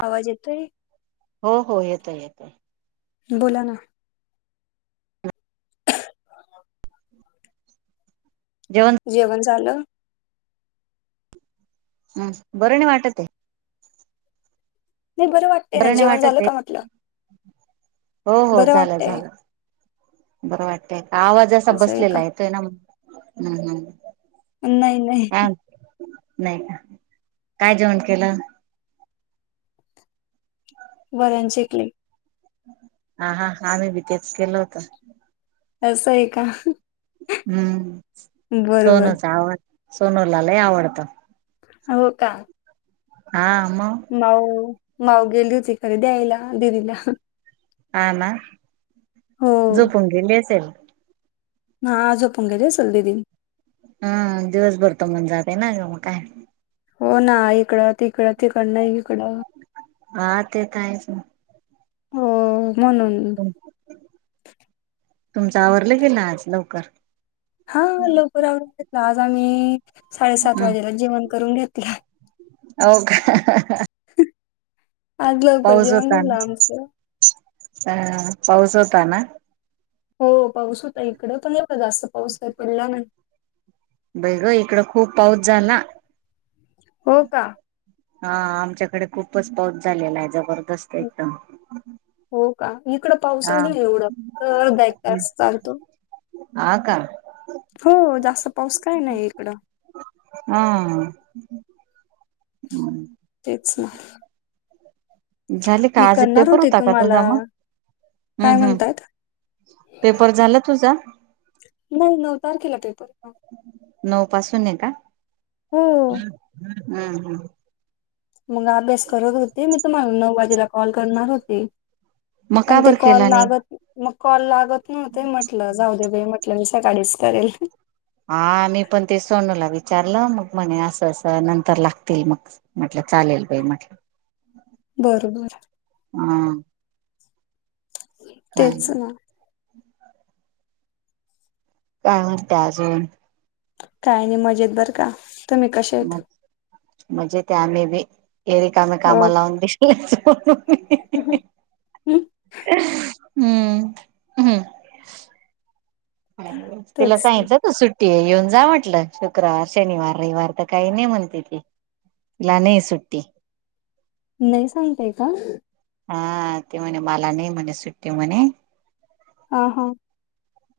पावा जेतोय ेत येत बोला ना जेवण झालं हम् बरणी वाटते नाही बरं वाटत ना नाही जेवण वाटत झालं आहे का म्हटलं हो हो बरं झालं वाटतय झालं बरं वाटतय का आवाज असा असं का बसलेला आहेेतो आहे ना हम् हम् नाही नाही नाही का काय जेवण केलं वरण शिंकले हा हाा आम्ही बी तेच केलं होत असं आहे का हम्म बरोबर सोनूच आवड सोनूला लय आवडत हो का हा मग माऊ माऊ गेल दुझी खर द्यायला दिदीला आम हो झोपुंगी बेसेल हा आजो आपण घले सलवे दिन हम् दिवसभर त म्हण जाते ना म काय हो ना इकडं तिकडं तिकड नाही इकडं हा ते तर आहेच ना हो म्हणून तुमचं आवरलं गेलं आज लवकर हा लोककरहूनेत राज आम्ही साडेसात हं वाजेला जेवण करून घेतला हो का आज लवकर जेवण कलं आमचं ह पाऊस होता ना हो पाऊस होता इकड पणव जास्त पाऊस आहे पडला नाही बै ग इकडं खूप पाऊस झाला हो का हा आमच्याकडे खूपच पाऊस झालेला आहे जबर हो का इकड पावसा हा एवडं तर द एक तास चालतो ह का हो जास्त पाऊस काय नाही इकडं हा तेचछा झाले का मी आज करणार पेपर होते होता का तुम्हाला तुझा मग काय हम्म हम्म म्हणतयात पेपर झाला तुझा नाही नऊ तारखेला ते तर नऊ पासून आहे का हम् ह मग अभ्यास करत होते मी तुम्हाला नऊ वाजेला कॉल करणार होते मग का पण ते बर कॉल केला नाही लागत मग कॉल लागत नव्हते म्हटलं जाऊदबाई म्हट कल्या म सकाळीच करेल हा मी पण ते सोनूला विचारलं मग म्हणे असं असं नंतर लागतील मग म्हटलं चालेल काई म्हटलं बरोबर हम काय तेच नाही ना का त्याज काय नाही मजेत बरं का तुम्ही कशे आहेत? म मजेतेत आमही बी एरिकामे कामा लावून दिसले ह् ह हम् हम्म हम्म तिला तेच सांगच त सुट ते येऊन जा म्हटलं शुक्रवार शनिवार रविवार तर काही नाही म्हणते ती ला नाही सु्टी नाही सांगतेय का हा ते म्हणे मला नाही म्हणे सुट्टी म्हणे हा हा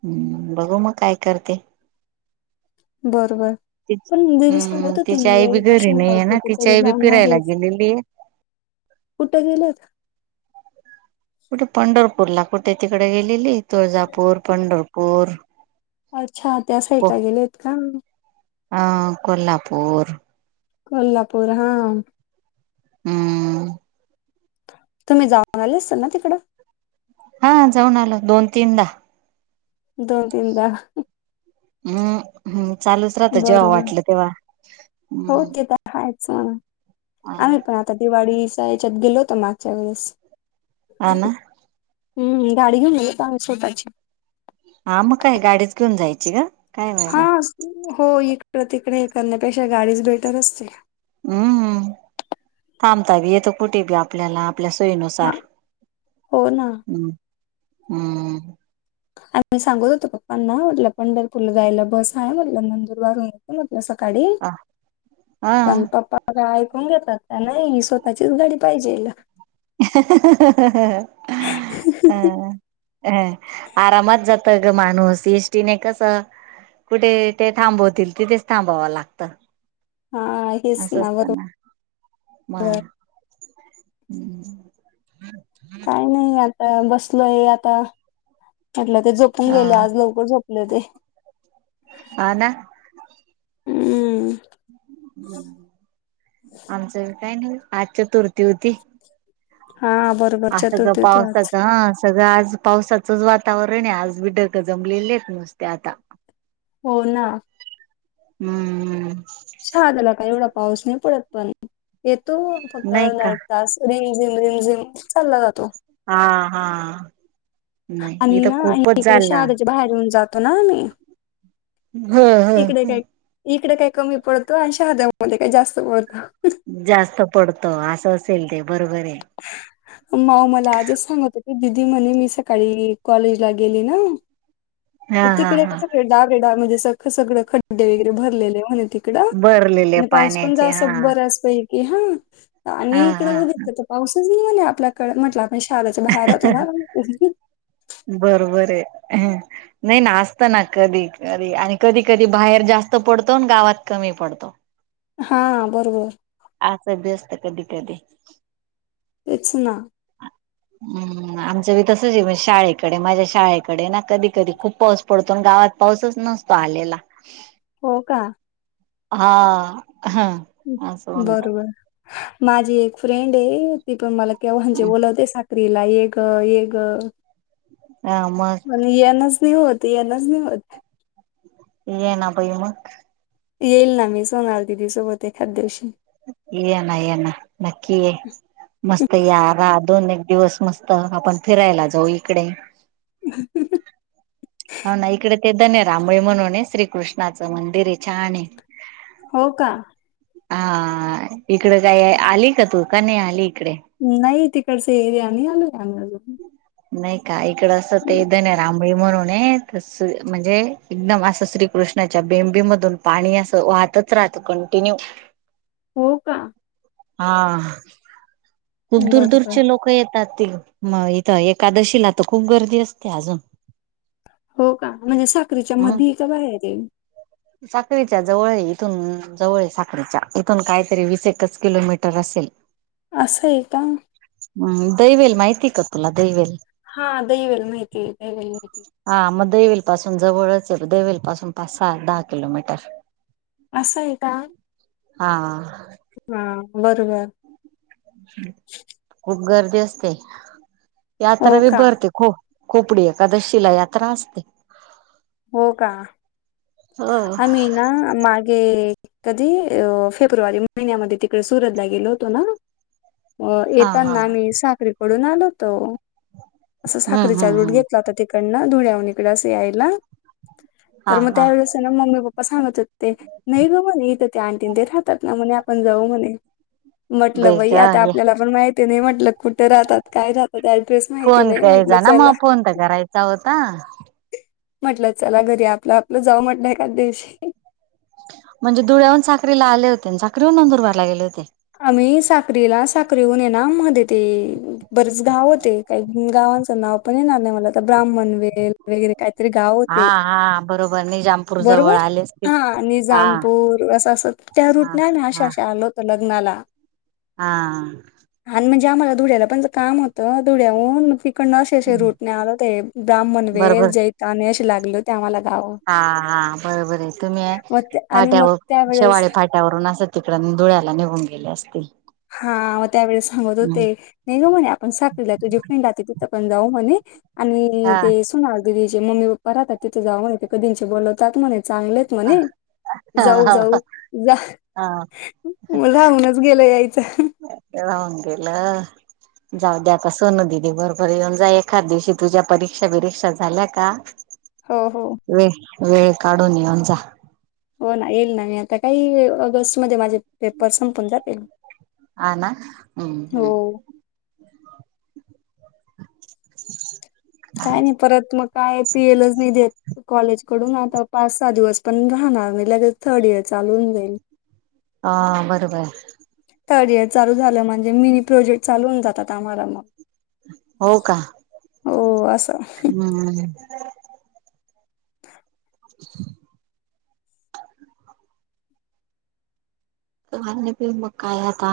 हम्म बघू मग काय करते बरोबर पण जरी हम्म सांगत हो तिची तुम्ही आई बी घरी रहिवाषन नाही घल आहे ना तिची कुठेतरी आई बी जाणार फिरायला आहे गेलेली कुठे गेलेत कुठे पंढरपूर ला कुठे तिकडे गेलेली तुळजापूर पंढरपूर अच्छा त्या साईकाला गेलेत का हह कोल्हापूर कोल्हापूर हा हम्म तुम्ही जाऊन आले असता ना तिकडं हा जाऊन आलो दोन तीनदा दोन तीनदा हम्म हम्म चालूच राहतं जेव्हा बरोबर वाटलं तेव्हा हम्म स आम्ही पण आता दिवाळीचा याच्यात गेलो होत मागच्या वेळेस हना हम्म गाडी घेऊन गे स्वतःची हा मग काय गाडीच घेऊन जायची ग काय बाय हा बा हो इकड तिकडे करण्यापेक्षा गाडीच बेटर असते हम्म हम्म थांबताबी येतो कुठे बी आपल्याला आपल्यास सोय हा नुसार हो ना हम् हम् आणि मी सांगत होत पप्पांना म्हटलं पंढरपूर जायला बस आहे म्हटलं नंदुरबार वारून य सकाळी हा पण पप्पा गय घेतात नाही स्वतःचीच गाडी पाहिजे हिला हम ह आरामात जात ग माणूस एसष्टीने कसे कुठे ते थांबवतील तिथेच थांबावावं लागतं हा हेच असं ना बरोबर असतना हम्म काही नाही आता बसलोय आता म्हटलं ते झोपून गेले आज लवकर झोपले ते ह ना हम् आमचं काय नाही आजच्या चतुर्थी होती हा बरोबर अस चतुर्थी होती आज पावसाच ह सगळं आज पावसाचंच वातावरण आहे आज बिडरक जमलेलेच नुस्ते आता हो ना हम्मम् हा त्याला काही एवढा पाऊस नाही पडत पण येतो फक्त नाही का एक तास रिमझिम रिमझिम चालला ज तो हा हा नाही आणि इथं ना खूपच इकडे श झाला आधच्या बाहेर येऊन जातो ना आमही हो हो हो इकडे काही कमी पडतो आणि शहाद्या मधे काही जास्त पडतं जास्त पडत असं असेल ते बरोबर आहे माऊ मला आजच सांगत हो की दिदी म्हणे मी सकाळी कॉलेजला गेली ना हा हा तिकडे का हा सगळे डावेे ळे म्हणे सगं खड्डे वगैरे भरलेले म्हणे तिकडं भरलेले आणि पाऊस पण पाण्याचे जास्त हा असतो बर्याच पै हा आणि हा इकडे हा बघितलं तर पाऊसच नि आपल्याकडे म्हटलं म्हणे शाळेच्या बाहेर होतो ना उ हम्म नाही ना असत ना कधी कधी आणि कधी कधी बाहेर जास्त पडतो गावात कमी पडतो हा बरोबर असं व व्यस्त कधी कधी तेच ना आमचं वी तसंच आहे म्हजे शाळेकडे माझ्या शाळेकडे ना कधी कधी खूप पाऊस पडतो गावात पाऊस नसतो आलेला हो का हा हम सग जा बरोबर माझी एक फ्रेंड आहे ती पण मला केव्हा म्हणजे जात बोलावते स्त्रीला एक एक ग हा मग पण येनच नाही होत ते यांनाच नाही होत ये ना बाई मग येईल ना मी सोनल दिदी व सोबते एखाद्या दिवशी येणा येन नक्की या मस्त राह दोन एक दिवस मस्त आपण फिरायला जाऊ इकडे ह होा ना इकडे ते धन रामळी म्हणून ये श्रीकृष्णाचं मंदिर हे छान आहे हो का हा इकड काय आली का तू का नाही आली इकडे नाही तिकडच एरिया नि आलोय अजून नाही का इकडे असं तेद नाही रांबळी म्हणून आहे त म्हणजे एकदम असं श्रीकृष्ण कृष्णाच्या बेंबी मधून पाणी असे वाहतच राहत कंटिन्यू हो का हा खूप दूर बरोबर दूरचे लोक येतात ते म. तर एकादशीला तर खूप गर्दी असते अजून हो का. म्हणजे साखरीच्या मध्ये का बाहेर ये? साखळीच्या जवळ इथून जवळ साखळीच्या इथून काहीतरी वीस एकच किलोमीटर असत. सल [inaudible] असं आहे का? हम्म दैवेल माहिती का तुला दैवेल? हा दयवील माहिती दयवील हा मग देवील पासून जवळच, देवील पासून पाच, सहा, दहा, किलोमीटर. असं आहे का? हा. हा बरोबर खूप गर्दी असते. यात्रा हो बी का भरते खूप खोपडी एकादशीला यात्रा असते.? हो का? हो आम्ही ना मागे कधी अ फेब्रुवारी महिन्यामध्ये, तिकडे सुरतला गेलो होतो ना? अ हा हा येताना आम्ही साखरीकडून आलो होतो. असं हम्म साखरीचा हम्म रूट हम्म घेतला होता. तिकडनं धुळ्याह इकड असं यायला. हा. हा त्यावेळेसं ना मम्मी पप्पा सांगत होते. ते नाही ग म ना इथं ते आंटीं ते राहतात ना म्हणे? पण जाऊ म्हणे, बई म्हटलं बाई आता ग आपल्याला पण माहिती नाही म्हटलं कुठे राहतात काय राहतात. ऍड्रेस माहिती फोन नाही, म्हटलं करायचा ना चला मग फोन तर करायचा होता. म्हटलं चला घरी, आपलं, आपलं जाव म्हटलंय का दिवशी. म्हणजे धुळ्याहून साखरी ला आले होते. साखरीहून नंदुरबारला गेले होते? आम्ही साखरीला साखरी होऊन ये ना मध्ये ते बरेच, गाव होते काही गाव गावांचं नाव पण येणार नाही, मला ब्रा्मण वे वगैर काहीतरी गाव हा होते? हा बरोबर निजामपूर जवळ बरोबर आले असतील हा हा निजामपूर अस. त्या हा रूटने अशा हा असे आल होतं लग्नाला. हा. आणि म्हणजे आम्हाला धुळ्याला पण काम होतं. धुळ्याहून मग फ कडन असे असे रूटणे आलं होते. ब्राह्मण वेल बरोबर जैताने असे लागले होते आम्हाला गावं. हा हा बरोबर आहे. तुम्ही मग ते आणि मग फाट्यावर त्यावेळेस शिवाळे फाट्यावरून असा तिकड धुळ्याला निघून गेले असतील. हा म त्यावेळेस सांगत होते नाही ग म्हणे आपण सातवीला तुझी फ्रेंड आ त, पण जाऊ म्हणे, आणि हा ते सुनाल दीदीचे मम्मी पप्पा राहतात. तिथं जावं म्हणे ते कधींचे बोलवतात म्हणे, चांगलेत म्हणे जाऊ, जाऊ, हा जा हा मग राहूनच गेलं याय- राहून गेल. जाऊ दे आता सोनू दिदी बरोबर येऊन जा, एखाद दिवशी तुझ्या परीक्षा बिरीक्षा झाल्या का? हो हो वे वेळ काढून येऊन जा, हो ना येईल ना मी, आता काही ऑगस्ट मध्ये माझे पेपर संपून जातील. हा ना हम्म, हम्म हो [inaudible] काय नाही परत मग, काय पी एलच नाही देत कॉलेज कडून, आता पाच सहा दिवस पण राहणार नाही. ल थर्ड इयर च चालून देईल? हा बरोबर. थड इयर चालू झालं म्हणजे, मिनी प्रोजेक्ट चालूूनन जात आम्हाला मग, हो का? हो अस. हम्म! [inaudible] मग कायता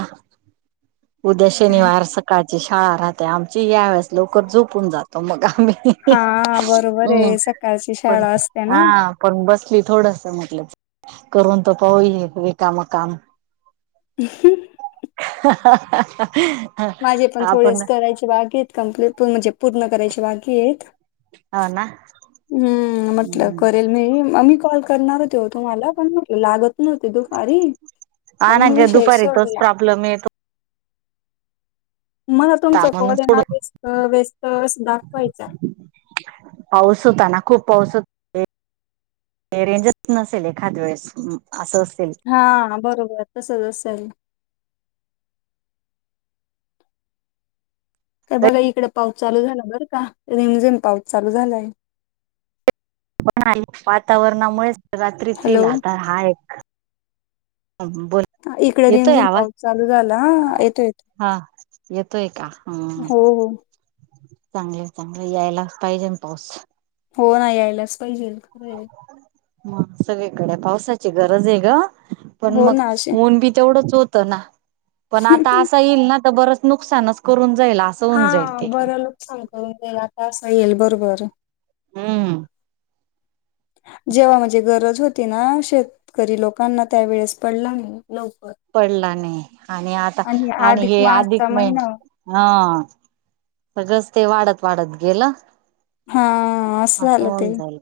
उद्या काय शनिवार सकाट [unintelligible] शाळा राहते आमची, या वेळेस लवकर झोपून जातो, मग आम्ही हा बरोबर हम्, आहे सकाळची पण शाळा असते ना. हा पण बसली थोडस म्हटलं करून तर पाऊ, रिकाम काम उम्म हम्म. [unintelligible] माझे पण आपण थोडेस करायचे बाकी आहेत कंप्लीट म्हणजे पूर्ण करायचे बाकीयेत. हो ना हम्म म्हटलं हम्म करेल मी, म मी कॉल करणार होते व तुम्हाला पण म्हट लागत नव्हते दुपारी. हा मग ना मी ग विषयच दुपारी तोच सोडला. प्रॉब्लेम येतो मला होता तुमचा कॉल म्हणून ये ना सोडून व्यस्त व्यस्तस दाखवायचा. पाऊस होता ना. पावसात ते रेंजच् नसेल एखाद वेळेस. असं असेल हा बरोबर तसंच असेल. का बघा तरी इकडे पाऊस चालू झाला बर का, रिमझिम पाऊस चालू झालाय. पण वातावरणामुळेच रात्रीच हॅलो ईल आता, हा एक आंबोल इकडे रिमजिम पाऊस चालू झाला येतो येतो. हा येतोय का? हं. हो हो. चांगले चांगले यायला पाहिजेन पाऊस. हो ना यायलाच पाहिजेल खरंय. मग सगळीकडे पावसाची गरज आहे गं पण हो मग ना असे ऊन बी तेवढंच होत तना पण आता अस येईल ना तर बरच नुकसानच करून जाईल असं हा होऊन जाईल ते बर लोक सांग [unintelligible] आता असं येईल, बरोबर. हम्म. जेव्हा म्हणजे गरज होती ना शेतकरी लोकांना, त्यावेेळेस पडला नाही. लवकर. पडला नाही, आणि आता आणि हे अधिक म्हहि हा सगळंच ते वाढत वाढत गेलं. हा असं झालं ते. होऊन जाईल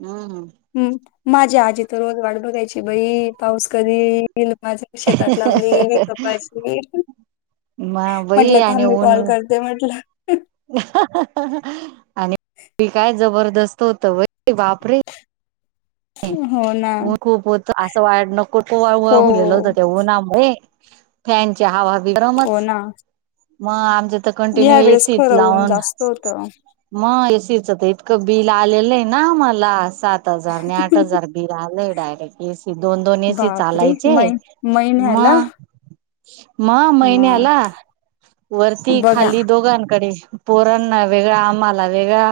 हम्म हम्म. हम्म माझी आजी तर रोज वाट बघायची बाई, पाऊस कधी लेली माझी शेतात लावली गेली कपाशी मग बाई म्हटलं आणि थांबी कॉल ऊन करते म्हटलं. आणि काय जबरदस्त होतं, वय बापरे. हो ना ऊन खूप होतं असं वाट नको हो [unintelligible] गेलं होत ते ऊनामुळे. फॅनच्या हवा बी गरमच हो ना मग आमच त कंटिन्यू या वेळेस एसीत खरं ऊन लावन जास्त होतं. म तीचं ते इतकं बिल आलेलं आहे ना मला, सात हजार आणि आठ हजार बिल आलंय. डायरेक्ट एसी दोन दोन एसी बापरे चालायचे. मै महिन्याला मग? म महिन्याला मग वरती बघा खाली दोघांकडे. पोरांना वेगळा आम्हाला वेगळा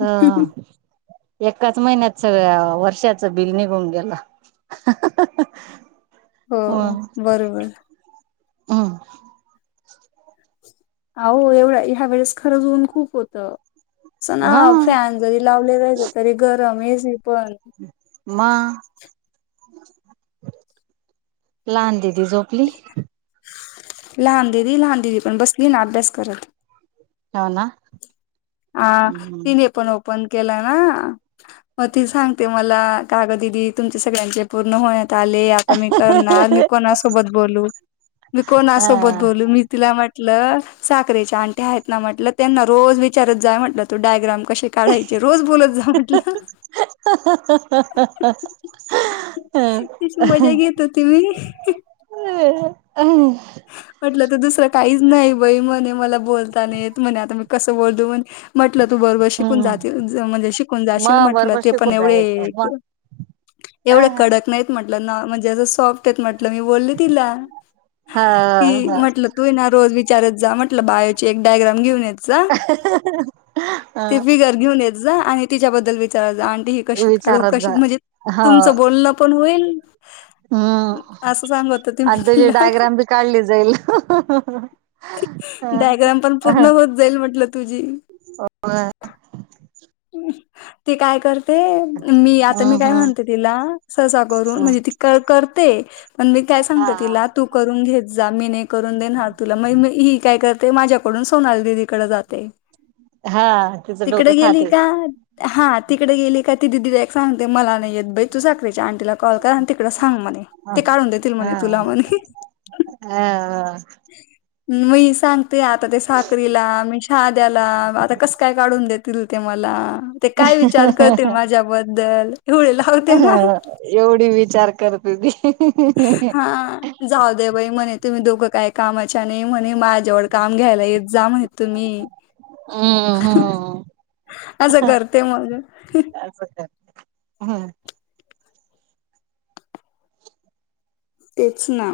अ एकाच महिन्यात सगळ्या वर्षाचं बिल निघून गेलं. हो बरोबर. हम्म. आवो, एवढा ह्या वेळेस खरंच ऊन खूप होतं. असं ना, हा फॅन जरी लावले जायचं तरी गरम हे म? लहान दिदी झोपली? लहान दिदी लहान दिदी पण बसली ना अभ्यास करत. हा ना. आ.... तिने पण ओपन केला ना! मग ती सांगते मला, 'का गं दिदी, तुमचे सगळ्यांचे पूर्ण होय आले आता मी करणार मी कोणासोबत बोलू? मी कोणा सोबत ह बोलू? मी तिला टलं साखरेच्या ऑंटी आहेत ना, म्हटलं त्यांना रोज विचारत जाय म्हटलं तो डायग्राम कसे काढायचे, रोज बोलत जा म्हटलं तिची मजा घेत होती मी, हम म्हटलं तर दुसरं काहीच नाही बाई म्हणे मला बोलताना येत म्हणे आता मी कसं बोलतो म्हट म्हटलं तू बरोबर शिकून जातील म्हणजे शिकून जाशील मग म्हटलं बरोबर ते पण शिकून एवढे जायचं एवढं मग कडक नाहीत म्हटलं ना, म्हणजे असं सॉफ्ट आहेत म्हटलं मी बोलली तिला. हा कि हा म्हटलं तू ना रोज विचारत जा म्हटलं बाहेचे एक डायग्राम घेऊन येत. झ हा ते फी गर् घ होन [inaudible] जा आणि तिच्याबद्दल विचारा, 'ऑंटी ही कशी काढू? ' विचारत जा कशी म्हणजे हा तुमचं बोलणं पण होईल. हम्म असं सांगत होते मी आणि तुझी तिला. डायग्राम बी काढली जाईल. हम्म डायग्राम पण पूर्ण होत जाईल म्हटलं तुझी. ते काय कर ते मी आता मी काय हम्म म्हणते तिला ससा करून म्हणजे ती कर करते. पण मी काय हा सांगत तिला तू करून घेत जा मी नाही करून देणार तुला मग मी ही काय कर ते माझ्याकडून सोनाली दिदीकडे जाते. हा तिचं डोकं तिकडे गेली खाते. का हा तिकडे गेली का ती दिदी त्याक सांगते मला नाही येत बाई तू साखरायच्या आणंटीला कॉल करा आणि तिकड सांग म्हणे ह ते काढून देतील म्हणे हा तुला म्हणे, ह ् म सांगत ते आता ते साखरीला मी हाद्याला आता कसं काय काढून देतील ते मला? ते काय विचार करतील माझ्याबद्दल? एवढं लावते ना- एवढी विचार करते ती हा जाऊ दे बाई म्हणे, तुम्ही दोघं काय कामाच्या नाही म्हणे मा जेव काम घ्यायला येत जा म्हण तुम्ही हम्म हम्म असं करते मग. असं कर हम्म तेच ना.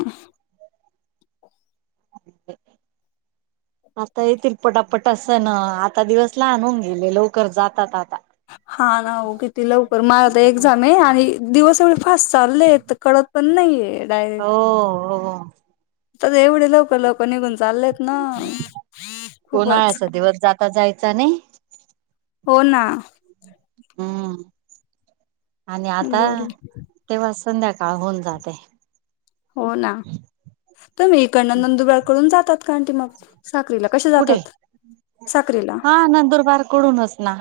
आता येतील पटापट अस ना आता दिवस लहान होऊन गेले लवकर जातात. आता हा ना हो किती लवकर मला आता एक्झाम आहे आणि दिवस ए आस चाललेत कळत पण नाहीये. हो हो आ एवढे लवकर लवकर निघून चाललेत ना खूपच. ता जायचं नाही. हो ना. हम्म आणि आता बर तेव्हा संध्याकाळ होऊन जाते. हो ना तुम्ही इकडनं नंदुबार कडून जातात का? ऑंटी मग साखरीला कसे कुठे जातात साखरीेला हा नंदुरबार कडूनच ना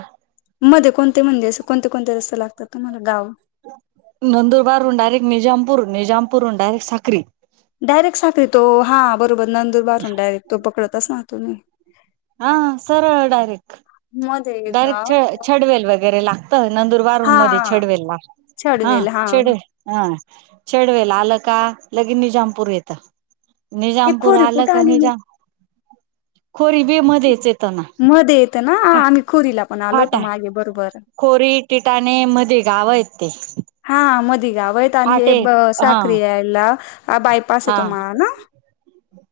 मध्ये कोणते म्हणजे असे कोणते कोणते रस्ते लागतात तुम्हाला गाव? नंदुरबार हून ायरेक्ट निजामपूर निजामपूर हून डयरेक्ट साकरी.. डायरेक्ट साखरी तो हा बरोबर नंदूर बारून डायरेक्ट तो पकडतच ना तुम्ही. हा सरळ डायरेक्ट मध्ये एक डायरेक्ट गाव छ आहे बघ. छडवेल वगैरे ला.. नंदुरबार हा रूम मध्ये चेडवेलला.. हह छडवेल हा चडवे हह चडवे लल का. लगे निजामपूर येत हे निजामपूर खोरी आलं कुठं का आली मग? निजाम.. खोरीबे मध्येच येतना. मध्ये येतं ना आम्ही खोरीला पण आलो होतो फाटा मागे बरोबर. खोरी टिटाणे मध्ये गाव आहेत ते. हा मधी गाव येत आणि हे फाटे हा साखरी यायला.. हा बायपास आहे हा तुम्हाला ना.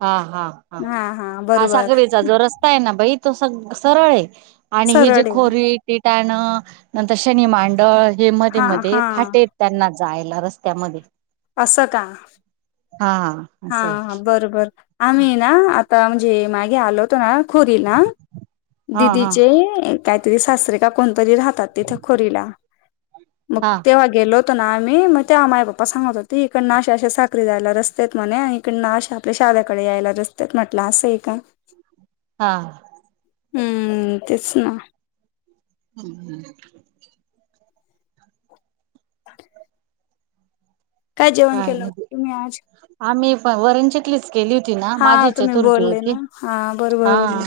हा हा हा हा साखरीेचा जो रस्ता आहे ना. बाई तो सग सरळ आहे. आणि हे जे सरळ आहे खोरी.. त्यानं नंतर शनी मांडळ हे मध्ये हा मध्ये हा. फाटेत त्यांना.. जायला रस्त्यामध्ये.. असं का. हा असं आहे हा बरोबर आम्ही ना आता म्हणजे मागे आलो होतो ना.. खरी ना हा हा दिदीचे काहीतरी सासरे का कोणतरी राह.. तथ खोला मग हा तेव्हा गेलो. आम्ही मग त्या माई बाप्पा सांगत होते. इकडन अे अश साखरी जायला रस्ते.. म्हणे इकडशा आपल्या शाद्याकडे यायला रसतात म्हटलं असं आहे का. हा. हम्म तेच ना. हम ह. जेवण काय केलं मग नाही तुम्ही आज आम्ही प वरणच्यातलीच. केली होती ना हा माझी तुम्ही चतुर्थी बोलले होती. ना हा बरोबर हा बरोबर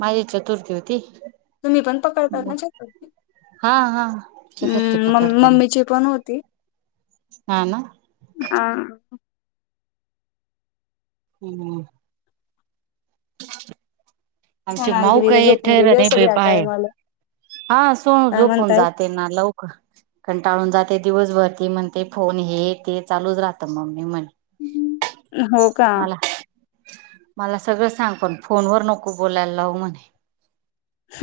माझी चत.. तुरतीेवती. तुम्ही पण पकडता ना शक.. हा हा चतुर्थी हम् म पकडताना मम्मीची पण होती. हा ना. हा हम्म. आमचे सोनाली माऊ दिदी तर काय झोपून थेर गेली आणि असेल बे या बाय.. टायमाला हा सो काय झोपून म्हणतायत जाते ना लवकर कंटाळून जाते. ते दिवसभरती म्हणते फोन हे ते चालूच राहतं मम्मी म्हण. हो का. मला सगळं सांग पण फोन वर नको बोलायला लावू म्हणे. ह.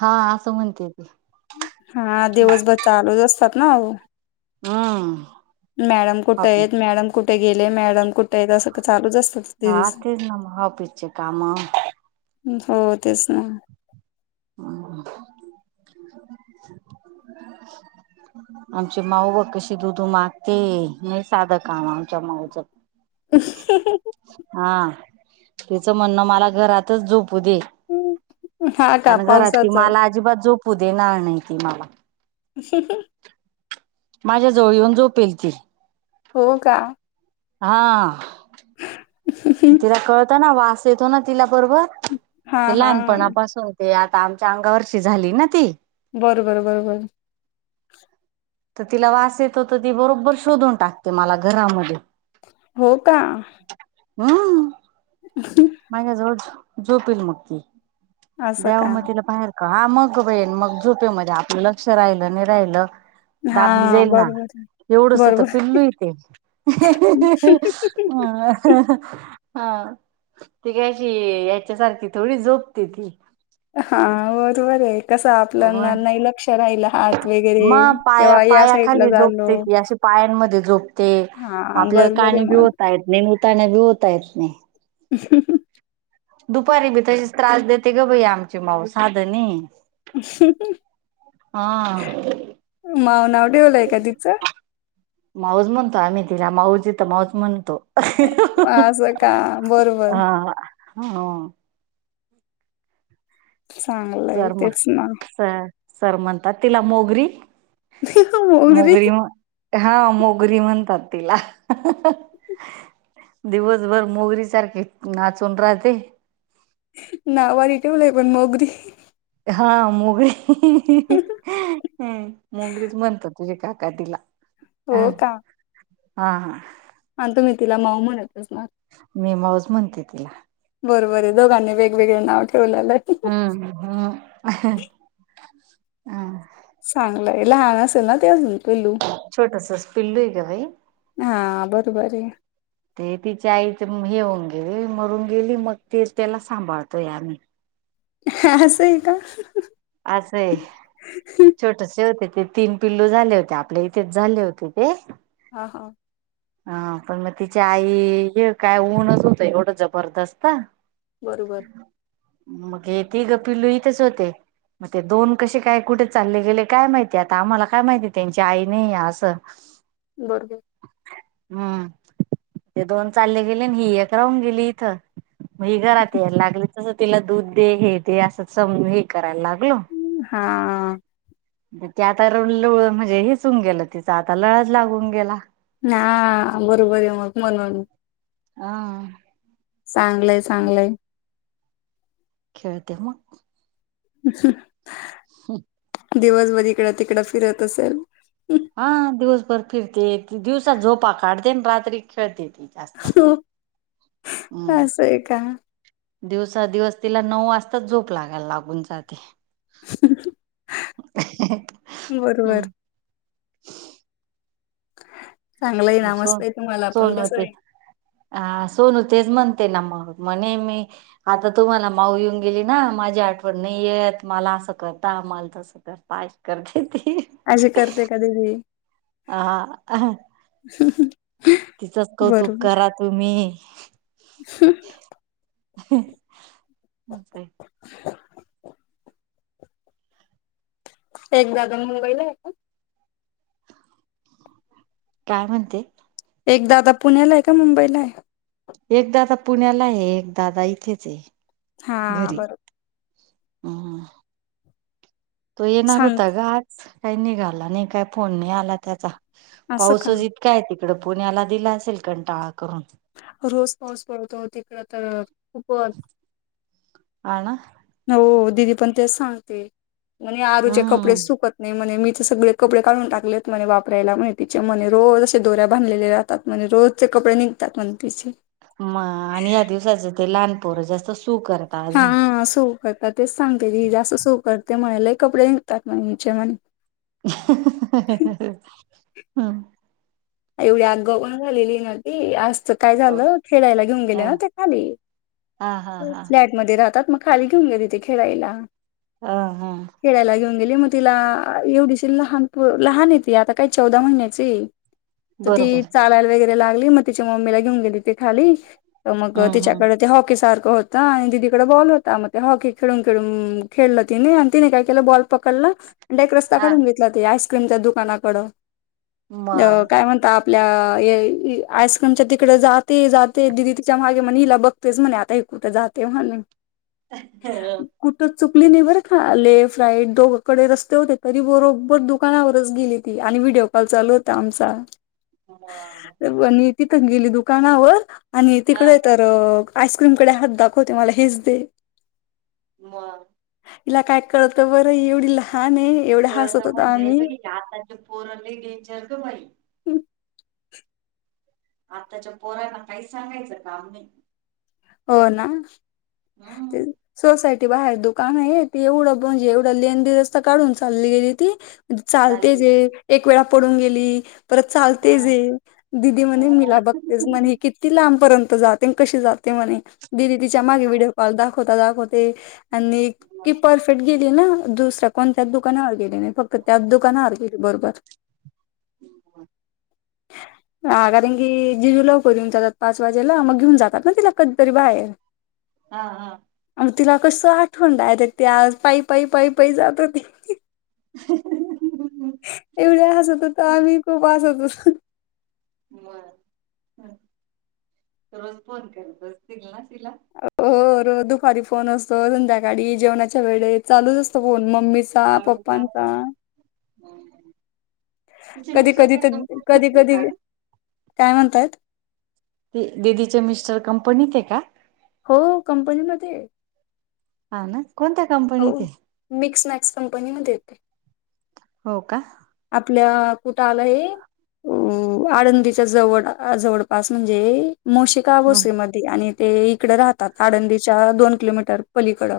हा आ स म्हतेेते. हा दिवसभर चालूच असतात ना. हम. मॅडम कुठे आहेत मॅडम कुठे गेले मॅडम कुठे आहेत असं चालूच असत. ह तेर् ना महा पीच कामा. हो तेच ना हम. [unintelligible] ह.. आमची माऊ ब कशी दुधू मागते नाही साधं काम आमच्या माऊचं. अ.. तचं म्हणणं मला घरातच झोपू दे. हा का कार घरात त पावसाच मला अजिबात झोपू देणार नाही त मला. ह.. माझ्या जवळ येऊन झोपेल ती. हो का हा तिला कळत ना वास येतो ना तिला बरोबर हा ते हा लहानपणापास होते आ आता आमच्या अंगा वर्षी झाली ना ती बरोबर बरोबर तर तिला वास येतो तर ती बरोबर शोधून टाकते मला घरामध्ये हो का हम माझ्याजवळ झोपील मग ती असं द्याव का मग तिला बाहेर का हा मग ग बईण मग झोपेमध्येध्ये आपलं लक्ष राहिलं नाही राहिलं. हा बरोबर आहे. एवढंच आता बरोबर पिल्लू य तेे अ हा ती कशी याच्यासारखी थोडी झोपते ती हा बरोबर आहे कस आपल्याना नाही लक्ष राहिल. हात वगैरे म पाया किंवा या पाया साईडला खाली झालो जोपते ती अशी पायांमध्ये झोपते. हा आपल्याला बरोबर आहे काणी बी मग होत येत नाही नताण्या बी होत येत नाही. ह. दुपारी बी तसेच त्रास देते ग ब आमची माऊ साधनी [unintelligible] हा माव नाव ठेवलंय का तिचं माऊस म्हणतो आम्ही तिला माऊस यथो माऊस म्हणतो. असं का बरोबर हा हा. चांगलंय सर म तेच ना. सर सर म्हणतात तिला मोगरी मोगरी म हा मोगरी म्हणतात तिला दिवसभर मोगरी सारखे नाचून राहते. ना वारी ठेवलंय पण मोगरी हा मोगरी मोगरीच म्हणतात. सुज का काटला हो का? हा हा. ह तुम्ही तिला मऊ म्हण येतच म मी माऊज म्हणते तिला बरोबर आहे दोांनी वेगवेग नाव ठेव. हम् हम हम. चांगलंय लहान असेल ना ते अजून पेलू छोटसच पिल्लू आहे ग बाई हा बरोबर आहे. ते तिच्या आईच हेऊन गेली मरून गेली मग ती त्याला सांभाळतोय आम्ही असं आहे का? आज आहे छोटसे होते. ते तीन पिल्लू झाले होते आपल्या इथेच झाले होते ते. हा हा. हा पण मग तिची आई काय ऊनच होत एवढं जबरदस्त बरोबर. मगे ती गपी लोहितच होते. मग ते दोन कसे काय कुठे चालले गेले काय माहितीय आता आम्हाला काय माहिती त्यांची आई नाही या असं. बरबर. हम्म ते दोन चालले गेले आणि ही एक राहून गेली इथं. मग घरात यायला लागले तसं तिला दूध दे हे दे असंम हे करायला लाग. हा. ते आता रळ म्हणजे हिसून गेलं तिचा आता लळज लागून गेला. ह बरोबर आहे मग म्हणून हा. चांगलंय चांगलंय. खेळते मग अच्छा. हो. दिवसभर इकडं तिकडं फिरत असेल. हा दिवसभर फिरते दिवसात झोपा काढते रात्री खेळते. जास्त हम्म असं आहे का? दिवसा दिवस तिला नऊ वाजताच झोप लागाल लागून जाते. हम्म बरोबर. चांगलं आहे ना सो मस्त आहे तुम्हाला पण सोनू कसं ते आहे अ सोनू तेच म्हणते ना मग! मणे मी आता तुम्हाला माऊ येऊन गेली ना माझी आठवणणी येत मला असं कर ता आम्हाला तसं करता अशी करते ती. अशी करते का दीदी? हा तिचंच कौतुक बरोबर करा तुम्ही! [unintelligible] मग काय! [unintelligible] एक दादा मुंबईला आहे का? काय म्हणते? एक दादा पुण्याला आहे का मुंबईला आहे? एक दादा पुण्याला आहे एकदाादा इथेच आहे. हा बरोबर. हम. तो येणार होता सांगते ग आज काही निघाला नाही काय फोन नाही आला त्याचा! असं का? पाऊसच इतका आहे तिकडं पुण्याला दिला असेल कंटाळा करून. रोज पाऊस पडतो तिकड तर. खूपच हा ना? हो दिदी पण ते सांगते म्हने आरूचे कपडे हम्म सुकत नाही म्हने मी सगळे कपडे काढून टाकलेत म्हणे वापरायला म्हने तिचे म्हणे रोज अे दोऱ्या बांधलेले राहात म्हणे रोज कपडे निघतात म्हणते तिचे. म आणि या दिवसाचं ते लहानपोर जास्त सु करता अजून, हा सू करतात तेच सांगे जास्ं सु करते म्हणाले लय कपडे निघतात मनीचे म्हणे. हम एवढी आगाव पण झालेली ना ती आज काय झालं खेळायला घेऊन अ गेले ना ते खाली हा हा हा फ्लॅट मध्ये राहतात मग खाली घेऊन गेले ते खेळायला. ह हा! खेळायला घेऊन गेली मग तिला एवढीशी लहान लहान येते आता काय चौदा महिन्याची आहे. तर ती बरोबर चालायला वगैरे लागली मग तिच्या मम्मीला घेऊन गेली ती खाली मग हम्म हम्म तिच्याकडे ते हॉकी सारखं होता आणि दीदीकड बॉल होता मग ते हॉकी खेळून खेळून खेळलं तिने आणि तिने काय केलं बॉल पकडला, आणि डायरेक्ट रस्ता हा कडून घेतला ते आईस्क्रीमच्या दुकानाकडं. मग! आता आपल्या आईस्क्रीमच्या तिकडे जाते जाते दिदी तिच्या मागे म्हणे हिला बघतेच म्हणे आता कुठे जाते म्हनून! [unintelligible] चुकली नाही बर का, लेफ्ट, राईट कडे रस्ते होते तरी बरोबर दुकानावरच गेली ती, आणि व्हिडिओ कॉल चालू होता आमचा. [unintelligible] आणि तिथं गेली दुकानावर आणि हा तिकडे हा तर आईस्क्रीमकडे हात दाखवते मला हेच दे! म! तीला काय कळत बरं एवढी लहान आहे. एवढं कळत हसत होतो म्हणजे आम्ही बाई आताचे पोरले डेंचर ग बाई! आत्ताच्या पोरांना काही सांगायचं का आम्ही हो ना सोसायटी बाहेर दुकान आहे ते एवढं म्हणजे एवढा लेंडी रस्ता काढून चालली गेली ती चालते चालले जे एक वेळा पडून गेली परत चालतेच हा ये दिदी म्हणे हा मला बघतेच म्हणे किती लांबपर्यंत जाते कशी जात ते म्हणे दिदी तिच्या मागे व्हिडिओ कॉल दाखवता दाखवते आणि की परफेक्ट गेली ना दुसऱ्या कोणत्याच दुकानावर गेले नाही फक्त त्याच दुकानावर गेले बरोबर हम् ह कारण की जिजू लवकर येऊन जातात पाच वाजेला मग घेऊन जातात ना तिला कधतरी बाहेर हा हा मग तिला कस आठवण द य त आज पाईी पाईी पाईी पाई जात हो त ह एवढे हसत होत आम्ही खूप हसत होतो बर रोज फोन कर बसतील ना तला हो दुपारी फोन असत संध्याकाळी जेवणाच्या वेळे चालूच असतो फोन मग मम्मीचा पप्पांचा हम् कधी कधी कधी कधी का ग? काय म्हणताय ते ददीच मिस्टर कंपनीत आहे का हो कंपनी म हा ना कोणत्या हो कंपनीत आहे? मिक्स मॅक्स कंपनी मध्ये येते हो का आपल्या कुठ आला हे अ आळंदीच्या जवळ जवळपास म्हणजे मोशिकाबू हम्म श्रीमती आणि ते इकडे राहतात आळंदीच्या दोन किलोमीटर पलीकडं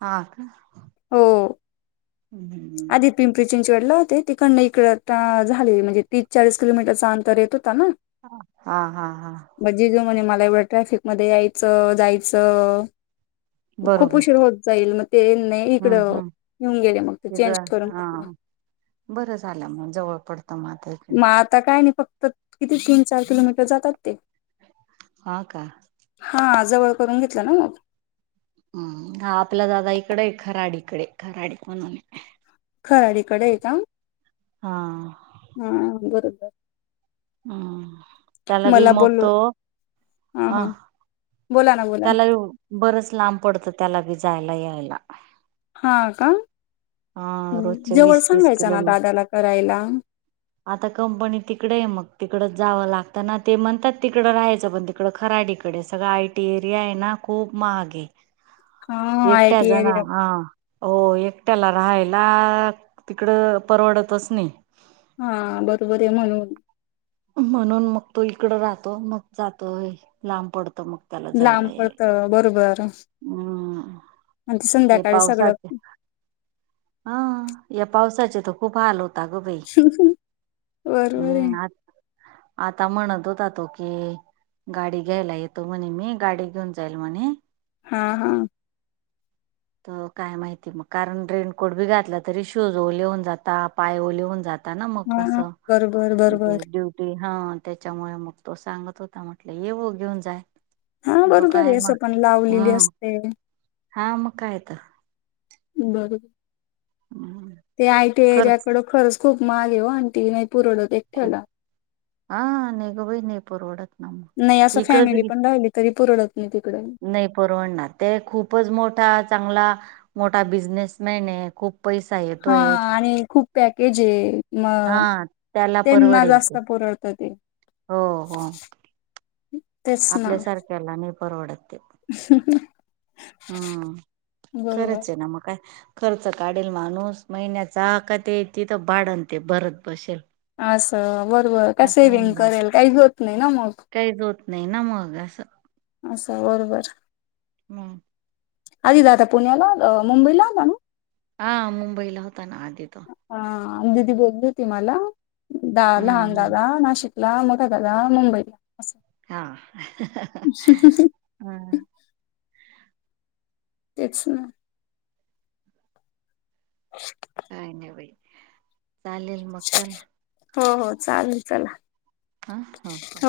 हा का हम्म आ पिंप ंडला होते तिकडन इकड झाले म्हणजे तीस चाळीस किलोमीटर चा अंतर येतो हा हा हा मग जीजू म्हणे मला एवढं ट्रॅफिक मध्ये यायचं जायचं खूप बरोबर उशीर होत जाईल मग ते नाही हम्म इकडं हम्म येऊन गेले मग ते चेंज करून हा घेतलं बरं झालं मग जवळ पडत मग आता काय नाही फक्त किती तीन चार किलोमीटर जातात ते हा का हा जवळ करून घेतलं ना मग हम्म आपल्या दादा इकडे खराडीकडे खराडी म्हणून आहे खर तिकडे येत हा हा बरोबर हम् त्याला भी मला बोललो मगतो हा हा अह बोला ना बोला ना त्यालाही हो बरंच लांब पडतं त्याला बी जायला यायला. हां का हा रोजचे जवळ वीस तीस सांगायचं किलो ना दादाला करायला. आता कंपनी तिकडे आहे मग तिकडच जावं लागतं ना, ते म्हणतात तिकडं राहायचं, पण तिकडं खराडीकडे सगळं आयटी एरिया आहे ना? खूप महाग आहे, हा एकट्या आयटी जण एरिया आं हो एकट्याला रहायला- तिकडं परवडतच नाही. हां बरोबर आहे म्हणून म्हणून मग तो इकडं राहतो, मग जातो ऐ लांब पडत लांब पडतं बरोबर हम्म आणि संध्याकाळी सगळं हां या पावसाचे तर खूप हाल होत. बरोबर आहे. हम्म आ आता म्हणत होता तो की, गाडी घ्यायला येतो म्हणे मी, गाडी घेऊन जाईल म्हणे. हां हां अं काय माहिती मग, कारण रेनकोट बी घातला तरी शूज ओले होऊन जाता, पाय ओले होऊन जात. हां ना मग हा कसं, बरोबर बरोबर ते ड्युटी हां त्याच्यामुळे मग तो सांगत होता म्हटलं, ये हो घेऊन जाय हां तो बरोबर काय आहे, मग सकाळी लावलेली हम्म असते. हा मग काय तर बरोबर, हम्म, ते आयटी खर्च एरीयाकडं खरंच खूप माल येवो आणती येत. खूप, हां नाही ग बाई, नाही परवडत. नाही असं इकडचं फॅमिली बी पण राहिली तरी पुरडत नाही तिकडे नाही परवडणार ते खूपच मोठा चांगला मोठा बिझनेसमॅन आहे. खूप पैसा हां येतोय आणि खूप पॅकेज आहे. मग हा त्याला त्यांना परवडेल ते जास्त परवडत ते. तेच ना आपल्या सारख्याला नाही परवडत. ते [unintelligible] हम्म बरोबर खरंच आहे ना, मग काय? खर्च काढेल माणूस महिन्याचा, का ते तिथं पाडन ते परत पैशे असं बरोबर, काय सेविंग जात करेल? काहीच होत नाही ना मग. अस [inaudible] असं बरोबर हम्म आधी दादा पुण्याला अं मुंबईला होता ना? हां मुंबईला होता ना आधी तो. हा दिदी बोलली होती मला, दा हम्म लहान हम्म. दादा नाशिक ला मोठा दादा मुंबईला असं हां हम्म तेच ना अस्स काय नाही बाई, चालेल मग चल. हो हो चालेल चला. हां हो हो